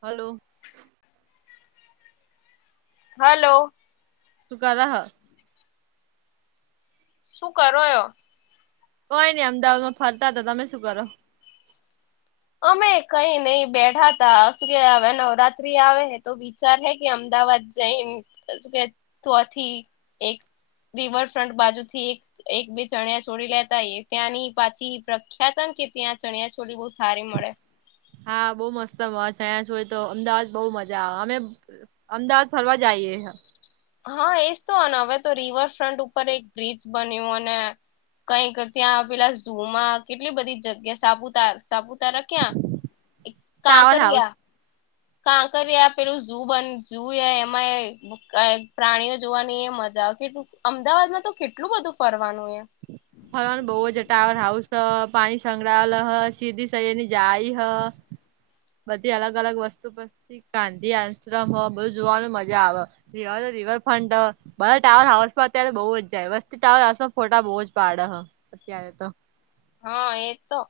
Hello hello તું કર હ શું કરોયો કોઈ નઈ અમદાવાદમાં ફરતા હતા તમે શું કરો અમે કઈ નહી બેઠા તા શું કે હવે નવરાત્રી આવે તો વિચાર હે કે અમદાવાદ જઈને શું કે તોથી એક રિવરફ્રન્ટ બાજુ થી એક એક બે ચણિયા છોડી લેતા એ ત્યાંની પાછી પ્રખ્યાત કે ત્યાં ચણિયા છોળ બહ સારી મળે હા બઉુ મસ્તમાં છે અહીંયા જોય તો અમદાવાદ બઉ મજા આવે અમે અમદાવાદ ફરવા જઈએ હા એજ તોને હવે તો રિવરફ્રન્ટ ઉપર એક બ્રિજ બન્યું અને કઈક ત્યાં પેલા ઝુમાં કેટલી બધી જગ્યા સાપુતાર સાપુતાર ક્યા એક ટાવર હાઉસ કાકિયા કાંકર આ પેલું બન એમાં પ્રાણીઓ જોવાની એ મજા આવે કે અમદાવાદમાં તો કેટલું બધું ફરવાનું એ હ હરવાનું બહુ જટાવ હાઉસ હ પાણી સંકળાયેલા હ સીધી સયરની જાય હ બધી અલગ અલગ વસ્તુ પછી ગાંધી આન્સ્ટ હો બધુ જોવાનું મજા આવે રવા રિવરફ્રન્ટ બરા ટાવર હાઉસમાં અત્યારે બઉુ જ જાય વસ્તી ટાવર હાઉમાં ખોટા બહુ જ પાડ હ અત્યારે તો હા એજ તો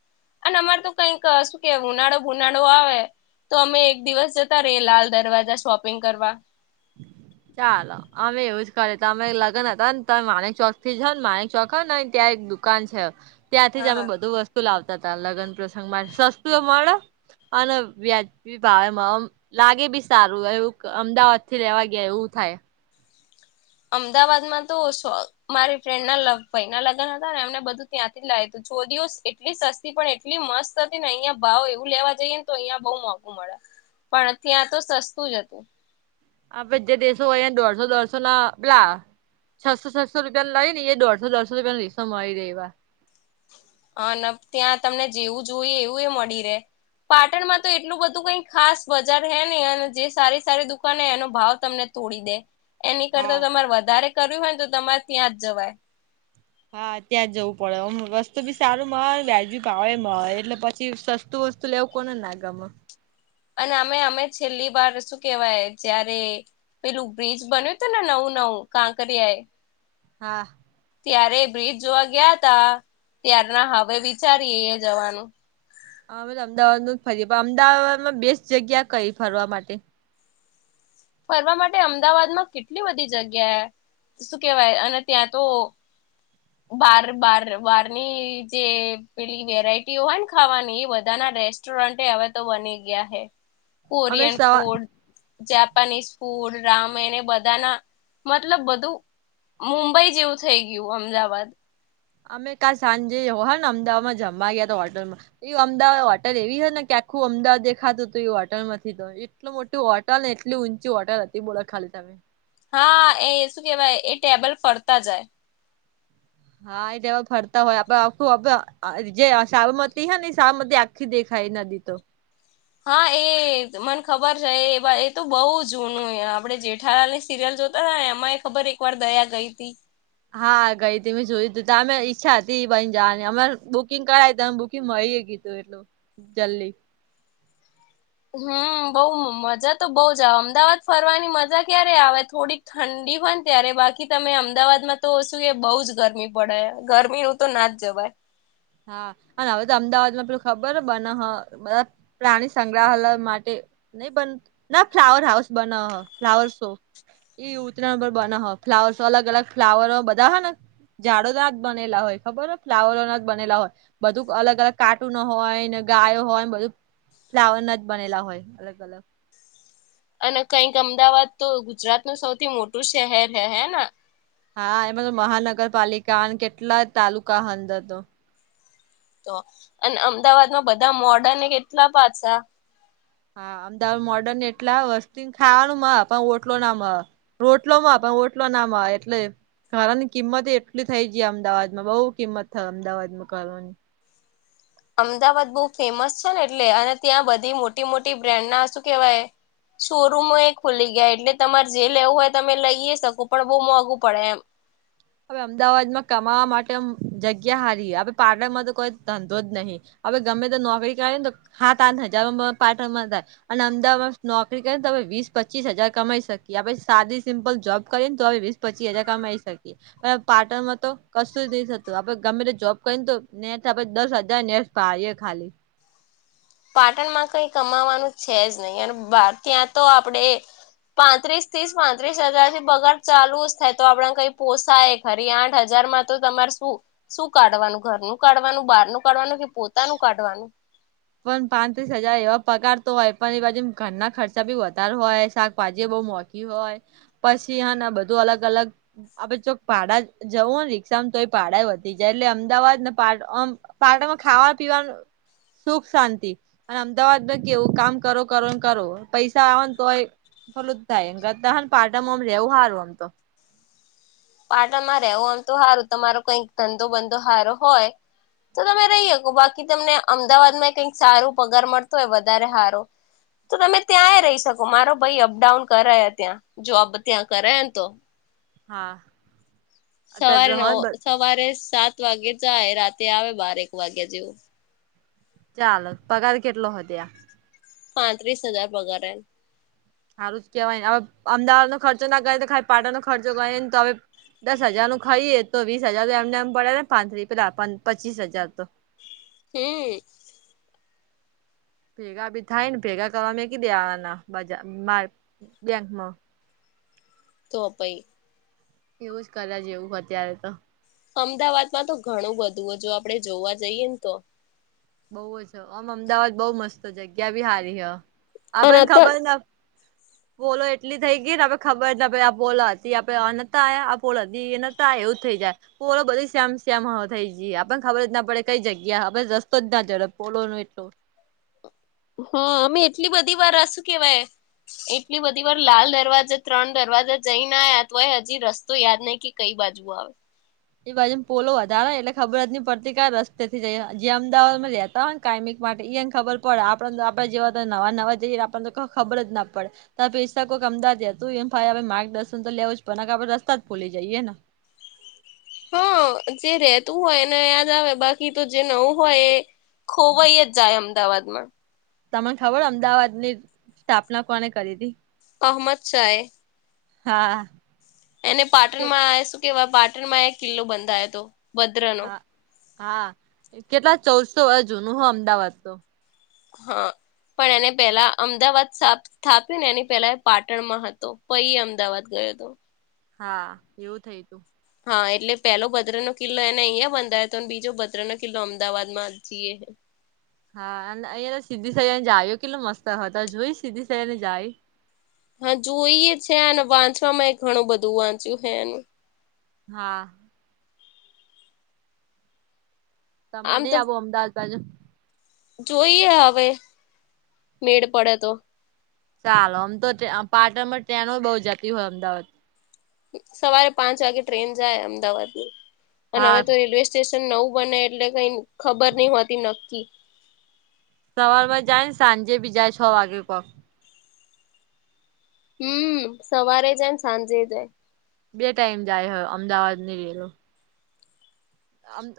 અને અમારે તો કઈક શું કે ઉનાળો ભુનાળો આવે તો અમે એક દિવસ જતા રએ લાલ દરવાજા શોપિંગ કરવા હ ચાલો અમે એવું જ કરી અમે લગ્ન હતા ને તમે માનેક ચોક થી જ ને માનેક ચોક ત્યાં એક દુ દુકાન છે, ત્યાંથી જ અમે હા બધું વસ્તુ લાવતા હતા લગ્ન પ્રસંગમાં સસ્તું મળે અને વ્યાજી ભાવમાં લાગે બી સારું એવું અમદાવાદ થી લ રહેવા ગયા એવું થાય અમદાવાદમાં તો મારી ફ્રેન્ડ ના ભય ના લગ્ન હતા ને એમને બધું ત્યાંથી જ લાવુ જો દઓ એટલી સસ્તી પણ એટલી મસ્ત હતી ને અહિયાયા ભાવ એવું લેવા જઈએ, ને તો અહિયાયા બહુ મોંઘું મળે પણ ત્યાં તો સસ્તું જ હતુ. આપે જે દેશો હોય, અયા દોઢસો દોઢસો ના પલા છસો છસો રૂિયા લઈ ને એ દોઢો દઢસો રૂપિયાની રીસો મળી દ એવા હ ત્યાં તમને જેવું જોઈએ એવું એ મળી રહેે પાટણમાં તો એટલું બધું કઈ ખાસ બજાર હે નને અને જે સારી સારી દુકાાન હ એનો ભાવ તમને તોડી દે એની હા કરતા તમારે વધારે કર્યું હોય ને તો તમારે ત્યાં જ જવાય હા ત્યાં જવું પડેમ રસ્તુ બી સારું મળે વ્યાજ બી ભાવે મળ એટલે પછી સ સ્ત વતુેવ કોને ના ગામા અને અમે અમે છેલ્લી વાર શું કેવાય જયારે પેલું બ્રિજ બન્યું હતું ને, નવું નવું કાંકરિયા એ હા. ત્યારે બ્રિજ જોવા ગયા હતા, ત્યાર ના હવે વિચારીએ જવાનું. હા, અમદાવાદ ના જ ફરી અમદાવાદ માં બેસ્ટ જગ્યા કંઈ ફરવા માટે? ફરવા માટે અમદાવાદ માં કેટલી બધી જગ્યા શું કેવાય અને ત્યાં તો હ. બાર બાર બહારની જે પેલી વેરાયટી હોય ને ખાવાની, એ બધા ના રેસ્ટ સ્ટોરન્ટ હવે તો બની ગયા હૈ. [unintelligible] કોરિયન સવાર ફૂડ ફૂડ, રામાયણ એ બધાના મતલબ બધું મુંબઈ જેવું થઇ ગયું અમદાવાદ અમે કા સાંજે હ ને અમદાવાદમાં જમવા ગયા હોટલમા. એ અમદાવાદ હોટલ એવી હ ને કે આખું અમદાવાદ દેખાતું હતું એ હોટલમાંથી એટલ મોટી હોટલ ને એટલી ઊંચી હોટલ હતી, બોલો ખાલી તમે હા, એ શું કેવાય? એ ટેબલ ફરતા જાય. હા, એ દવા ફરતા હોય, આપડે આખું જે સાબરમતી હ ને, સાબરમતી સુખી દેખાય નદી તો હા, એ મને ખબર છે. એ તો બહુ જૂનું. આપડે જેઠાલાલ ની સિરિયલ જોતા. એમાં એ ખબર એક વાર દયા ગઈ હતી. હા, ગઈ તી. મેં જોયું તું તો અમે ઈચ્છા હતી, પણ જવાની અમા બુકિંગ કરાયી તો મારી એ કીધું એટલું જલ્દી હમ, બઉ મજા તો બઉ જ આવે. અમદાવાદ ફરવાની મજા ક્યારે આવે થોડીક ઠંડી પણ ત્યારે બાકી, તમે અમદાવાદમાં તો શું, એ બહુ જ ગરમી પડે, ગરમી. તો ના જવાય. હા, અને હવે તો અમદાવાદ માં પેલું ખબર બને, બધા પ્રાણી સંગ્રહાલય માટે નહીં, બનાના ફ્લાવર હાઉસ બનાવ, ફ્લાવર શો એ ઉત્તરાયણ પર બના હો, ફ્લાવરસ. અલગ અલગ ફ્લાવર બધા હો ને ઝાડો ના જ બનેલા હોય, ખબર હો? ફ્લાવરોના. બનેલા હોય બધું અલગ અલગ કાર્ટૂન હોય ને, ગાયો હોયને, બધું ફ્લાવર ના જ બનેલા હોય. અને કઈક અમદાવાદ તો ગુજરાત ન સૌથી મોટું શહેર હે ના. હા, એમાં તો મહાનગરપાલિકા અને કેટલા તાલુકા અંદર તો તો અને અમદાવાદમાં બધા મોર્ડન કેટલા પાછા હા, અમદાવાદ મોડર્ન એટલા વસ્તુ ખાવાનું માં પણ ઓટલો નામાં, રોટલો માં પણ ઓટલો ના એટલે ઘની કિંમત એટલી થઈ જઈ અમદાવાદમાં, બહુ કિંમત થઈ અમદાવાદ માં ની અમદાવાદ બહુ ફેમસ છે ને એટલે, અને ત્યાં બધી મોટી મોટી બ્રાન્ડ ના શું કેવાય શોરૂૂમ એ ખુલી ગયા એટલે તમારે જે લેવું હોય, તમે લઈએ શકો, પણ બહુ મોંઘું પડે એમ. હવે અમદાવાદમાં કમાવા માટે જગ્યા હારી હ, પાટણમાં તો કોઈ ધંધો જ નહીં. હવે ગમે તો નોકરી કરે ને, તો હાથ આ હજારમાં પાર્ટનમાં થાય. અને અમદાવાદમાં નોકરી કરીને તો હ વીસ-પચીસ હજાર કમાઈ શકીએ. આપ સાદી સિમ્પલ જોબ કરીએ ને તો. પચીસ હજાર કમાઈ શકીએ. પણ પાટણમાં તો કશું જ નહી થતું. આપડે ગમે તે જોબ કરીને તો ને આપે દસ હજાર ને. પાડીએ ખાલી. પાટણમાં કઈ કમાવાનું છે જ નહીં, અને બહાર ત્યાં તો આપણેે પાંત્રીસ થીસ પાંત્રીસ હજાર થી બગાર ચાલુ જ થાય તો આપડ કઈ પોસાય ફરી આઠ હજારમાં તો તમાર શું શું કાઢવાનું ઘરનું કાઢવાનું બહારનું કાઢવાનું કે પોતાનું કાઢવાનું પણ પાંત્રીસ હજાર એવા પગારતો હોય પણ એ બાજુ ઘરના ખર્ચા બી વધારે હોય શાકભાજી બહુ મો હોય પછી આને બધું અલગ અલગ આપે ચોક પાડા જવું ને રિક્ષામ તો એ પાાડા વધી જાય એટલે અમદાવાદ નેમ પારટમાં ખાવા પીવાનું સુખ શાંતિ અને અમદાવાદમાં કેવું કામ કરો કરો ને કરો પૈસા આવવાને તો હોય ખોલું જ થાય એ કરતા પાટામાંમ રવું સારું આમ તો પાટણમાં રહેવું આમ તો સારું તમારો કઈક ધંધો બંધો સારો હોય તો તમે રહી શકો બાકી તમને અમદાવાદમાં કંઈક સારું પગાર મળતો હોય વધારે સારો તો તમે ત્યાંય રહી શકો મારો ભાઈ અપડાઉન કરાયા ત્યાં જોબ ત્યાં કરયા ને તો હા અત્યારે સવારે તો નવ હોય સવારે સાત વાગે જાય રાતે આવે બાર એક વાગ્યા જેવું ચાલ પગાર કેટલો હતો ત્યા પાંત્રીસ હજાર પગાર એ સારું જ કેહેવાય હવે અમદાવાદ નો ખર્ચો ના ગ ખ પાટણનોો ખર્ચો ગને તો હવે દસ હજારું ખાઈએ તો વીસ હજાર તો એમને એમ પડે ને પાં થ્રી પેલા પચીસ હજાર તો એ ભેગા બી થાય ને ભેગા કરવા મેકી દેવાના બજ મા બેંકમાં તોપઈ એવું જ કર્યા જેવું અત્યારે તો અમદાવાદમાં તો ઘણું બધું હો જો આપડણે જોવા જઈએ ને તો બઉ છે આમ અમદાવાદ બઉ મસ્ત જગ્યા બી હારી હ અને આપણને અત્યાર ખબર ના બોલો એટલી થઈ ગઈ ને આપણે ખબર આ બોલા હતી આપે ન આ્યા આ બોલ હતી એ એવું જ થઈ જાય પોલો બધી શ્યામ શ્યામ થઈ જઈ આપણને ખબર જ ના પડે કઈ જગ્યા હ બધા જ ના જરા પોલો એટું. હા અમે એટલી બધી વાર આહશું કેવાય એટલી બધી વાર લાલ દરવાજા ત્રણ દરવાજા જઈ ના આવ્યા તો હોય હજી રસ્તો યાદ નહી કઈ બાજુ આવે એ બાજુને પોલો વધારે એટલે ખબર જ નહી પડતી કઈ રસ્તે થી જાય જે અમદાવાદ માં રતા હોય ને કાયમિક માટે એને ખબર પડે આપણને તો આપણે જેવા તો નવા નવા જઈએ આપણને તો ખબર જ ના પડે ત પૈસા કોઈ અમદાજેતું એમાઈ આપ માર્ગદર્શન તો લેવું જ પણ આપણે રસ્તા જ ખોલી જઈએ ને હા જે રેતું હોયને યાદ આવે બાકી તો જે નવું હોય એ ખોવાઈ જ જાય અમદાવાદ માં તમને ખબર અમદાવાદ ની સ્થાપના કોને કરી હતી. અહમદ શાહે. હા. એને પાટણમાં આવે શું કેવાય પાટણમાં એક કિલ્લો બંધાયો હતો ભદ્ર નો હા હા કેટલા ચૌદસો વર જુનું હો અમદાવાદ તો. હા પણ એને પેલા અમદાવાદ સાબ સ્થાપ્યું ને એની પહેલા પાટણમાં હતો પૈ અમદાવાદ ગયો હતો. હા એવું થય તું. હા એટલે પેલો ભદ્ર નો કિલ્લો એને અહિયાં બંધાયો હતો અને બીજો ભદ્ર નો કિલ્લો અમદાવાદ માં જીએ હ. હા અને અહંને સીધી સૈયાદ જા આવ્યો કેટલો મસ્ત હતો તો જોઈ સીધી સૈયા ને જાળી. હા જોઈએ છેને વાંચમાં એ ઘણું બધું વાંચ્યું હે એનું હા. ત મને આમ નહી તો આવો અમદાવાદ બાજુ. જોઈએ હવે મેડ પડે તો. ચાલો આમ તો પાટણમાં ટ્રેનો બઉુ જાતી હોય અમદાવાદ સવારે પાંચ વાગે ટ્રેન જાય અમદાવાદની અને હા હવે તો રેલવે સેશન નવું બને એટલે કઈ ખબર નહીં હોતી નક્કી. સવારમાં જાયને સાંજે બી જાય છ વાગે કોક હમ સવારે જાય સાંજે જાય. બે ટાઈમ જાય હો અમદાવાદ ની રેલો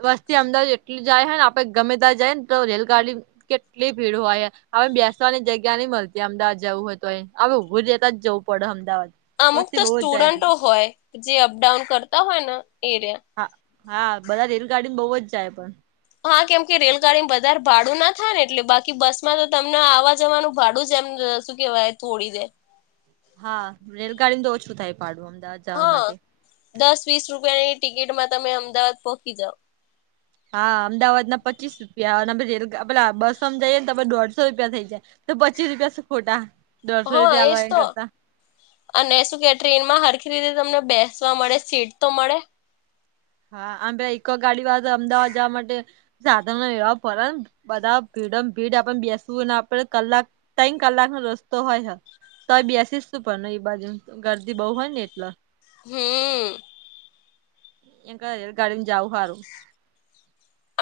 વસ્તી અમદાવાદ એટલી જાય હ ને આપડે ગમે ત જાય ને તો રેલગાડી કેટલી ભીડ હોય હવે બેસવાની જગ્યા નઈ મળતી અમદાવાદ જવું હતું હવે ઊભું જતા જ જવ પડ અમદાવાદ અમુક વસ્તી તો બહુ જ જાય સ્ટુડન્ટો અમદા હોય જે અપડાઉન કરતા હોય, ને એરિયા હા-હા બધા રેલગાડી બહુ જ જાય પણ, હા કેમ કે રેલગાડી બધારે ભાડું ના થાય ને એટલે બાકી બસ માં તો તમને આવવા જવાનું ભાડું જ એમ શું કેવાય થોડી દે હા રેલગાડીમાં તો ઓછું થાય પાડું અમદાવાદ જવા હા માટે દસ વીસ રૂપિયાની ટિકિટમાં તમે અમદાવાદ પૌકી જાઓ. હા અમદાવાદ ના પચીસ રૂપિયા અને પી રેલ પે બસ અમ જઈએ ને તો દોઢ સો રૂપિયા થઈ જાય તો પચીસ રૂપિયા શુ ખોટા દોઢસો હા રૂપિયા એજ હલવામ એન તો કરતા. અને શું કે ટ્રેન માં હરખી રીતે તમને બેસવા મળે સીટ તો મળે. હા આમ ભ ઈકો ગાડી વા અમદાવાદ જવા માટે સાધનો ન એવવાહ ફર બધા ભીડ મ ભીડ આપને બેસવું અને આપડે કલાક તઇણ કલાકનો રસ્તો હોય હ. તોય બેસીશ શું પણ ને એ બાજુ ગરદી બઉુ હોય ને એટલે હે. એ કત રેલ ગાડી જાવું હારું.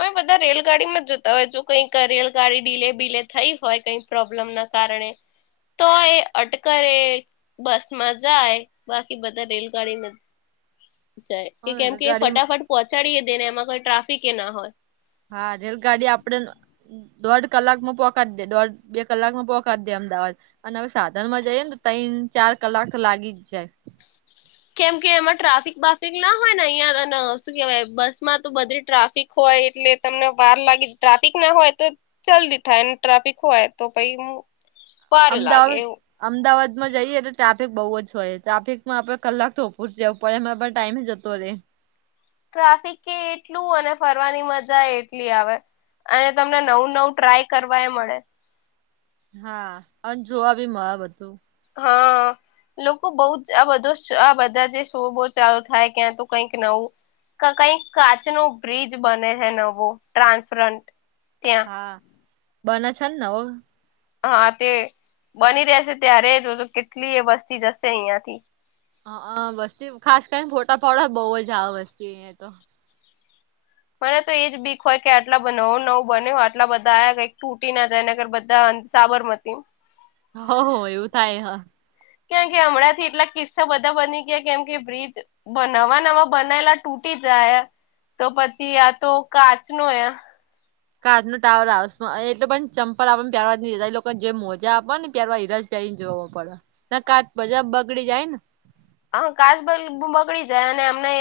અમે બધા રેલગાડી માં જતા હોય છું કઈક રેલગાડી ડીલે બીલે થઈ હોય કઈક. પ્રોબ્લેમ ના કારણે. તોય અટકરે બસ માં જાય બાકી બધા રેલગાડી નથી. [inaudible] જ કે કેમ કે રેલગાડી ફટાફટ પહોંચાડીએે દે ને એમાં કોઈ ટ્રાફિક એ ના હોય. હા જ ગાડી આપડે દોઢ કલાક માં પોખાત દે દોઢ બે કલાક માં પોહખાત દે અમદાવાદ. અને હવે સાધન માં જઈએ ને તો ત્રન ચાર કલાક તો લાગી જ જાય. કેમ કે એમાં ટ્રાફિક બાફિક ના હોય ને અહિયાં શું કેવાય બસ માં તો બધી ટ્રાફિક હોય એટલે તમને વાર લાગી ટ્રાફિક ના હોય તો. ચલ્દી થાયને ટ્રાફિક હોય તો પાઈ અમદાવાદ અમદાવાદ માં જઈએ એટલે ટ્રાફિક બઉુ જ હોય ટ્રાફિકમાં આપે કલાક તો ઉપર પે હરા પણ ટાઈમ જતોે રેય ટ્રાફિક કે એટલું અને, ફરવાની મજા એટલી આવે અને તમને નવું નવું ટ્રાય કરવા એ મળે હા અને જોવા બી મળે બધું. હા લોકો બહુ જ આ બધો આ બધા જે શો બહ ચાલુ થાય ક્યાં તો કઈક નવું કઈ કાચ નો બ્રિજ બને છે, નવો ટ્રાન્સફરન્ટ ત્યાં હા બને છે, ને ઓ હા તે બની રહેશે ત્યારે જો તો કેટલી એ વસ્તી જશે અહિયાયાથી હ વસ્તી ખાસ કરીને ફોટા ફાડ બહુ જ આવે વસ્તી અયા તો મને તો એજ બીક હોય કે આટલા નવું નવું બન આટલા બધા આ્યા કઈક તૂટી ના જાય નકર બધા સાબરમતી હ હો એવું થાય હા કેમ કે હમણાં થી એટલા કિસ્સા બધા બની ગયા કેમ કે, બ્રિજ નવા નવા બનાયલા તૂટી જાય તો પછી આ તો કાચ ન એ કાચ નો ટાવર હાઉ એટલે પણ ચંપલ આપ પ્યારવા લોકોને જેમ મોજા આપો ને પ્યારવા હીરાજ ઈ જોવો પડે ના કાચ પ બગડી જાય ને હા કાાસબ બગડી જાય અને અમને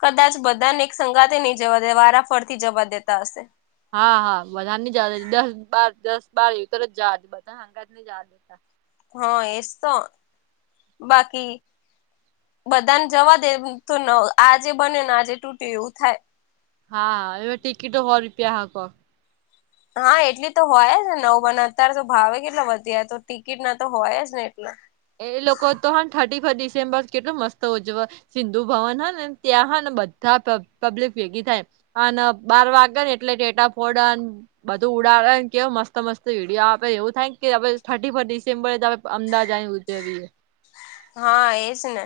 કદાચ બધાને એક સંગાતે નહી જવા દે વારાફરથી જવા દેતા હશે હા હા બધા જ દસ બ દસ બારર જ જા બધાંગા જ દતા હા એ તો બાકી બધાને જવા દે એમ તો ન આજે બને ને આજે તૂટે્યું એવું થાય હા હા એ ટિકિટ હરી પી હ ક હા એટલી તો હોય જ ને નવ બને અત્યારે તો ભાવે કેટલા વધી જ તો ટિકિટ ના તો હોય જ ને એટલા એ લોકો તો હ થર્ટી ફ ડિસેમ્બર કેટલું મસ્ત ઉજવે સિંધુ ભવન હા ને ત્યાં હ ને બધા પબ્લિક ભેગી થાય અને બાર વાગે ને એટલે ટેેટા ફોડ બધું ઉડાડાે ને કેવય મસ્ત મસ્ત વિીડીયો આપે એવું થાય ને કે હવે થર્ટી ફસ્ટ ડિસેમ્બરે અમદાવાદ આવી જવીએ હા એજ ને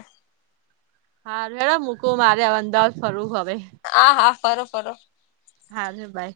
હા ભેડા મૂકું મારે અંદાજ ફરવ હવે હા હા ફરો ફરો હા ર ભાય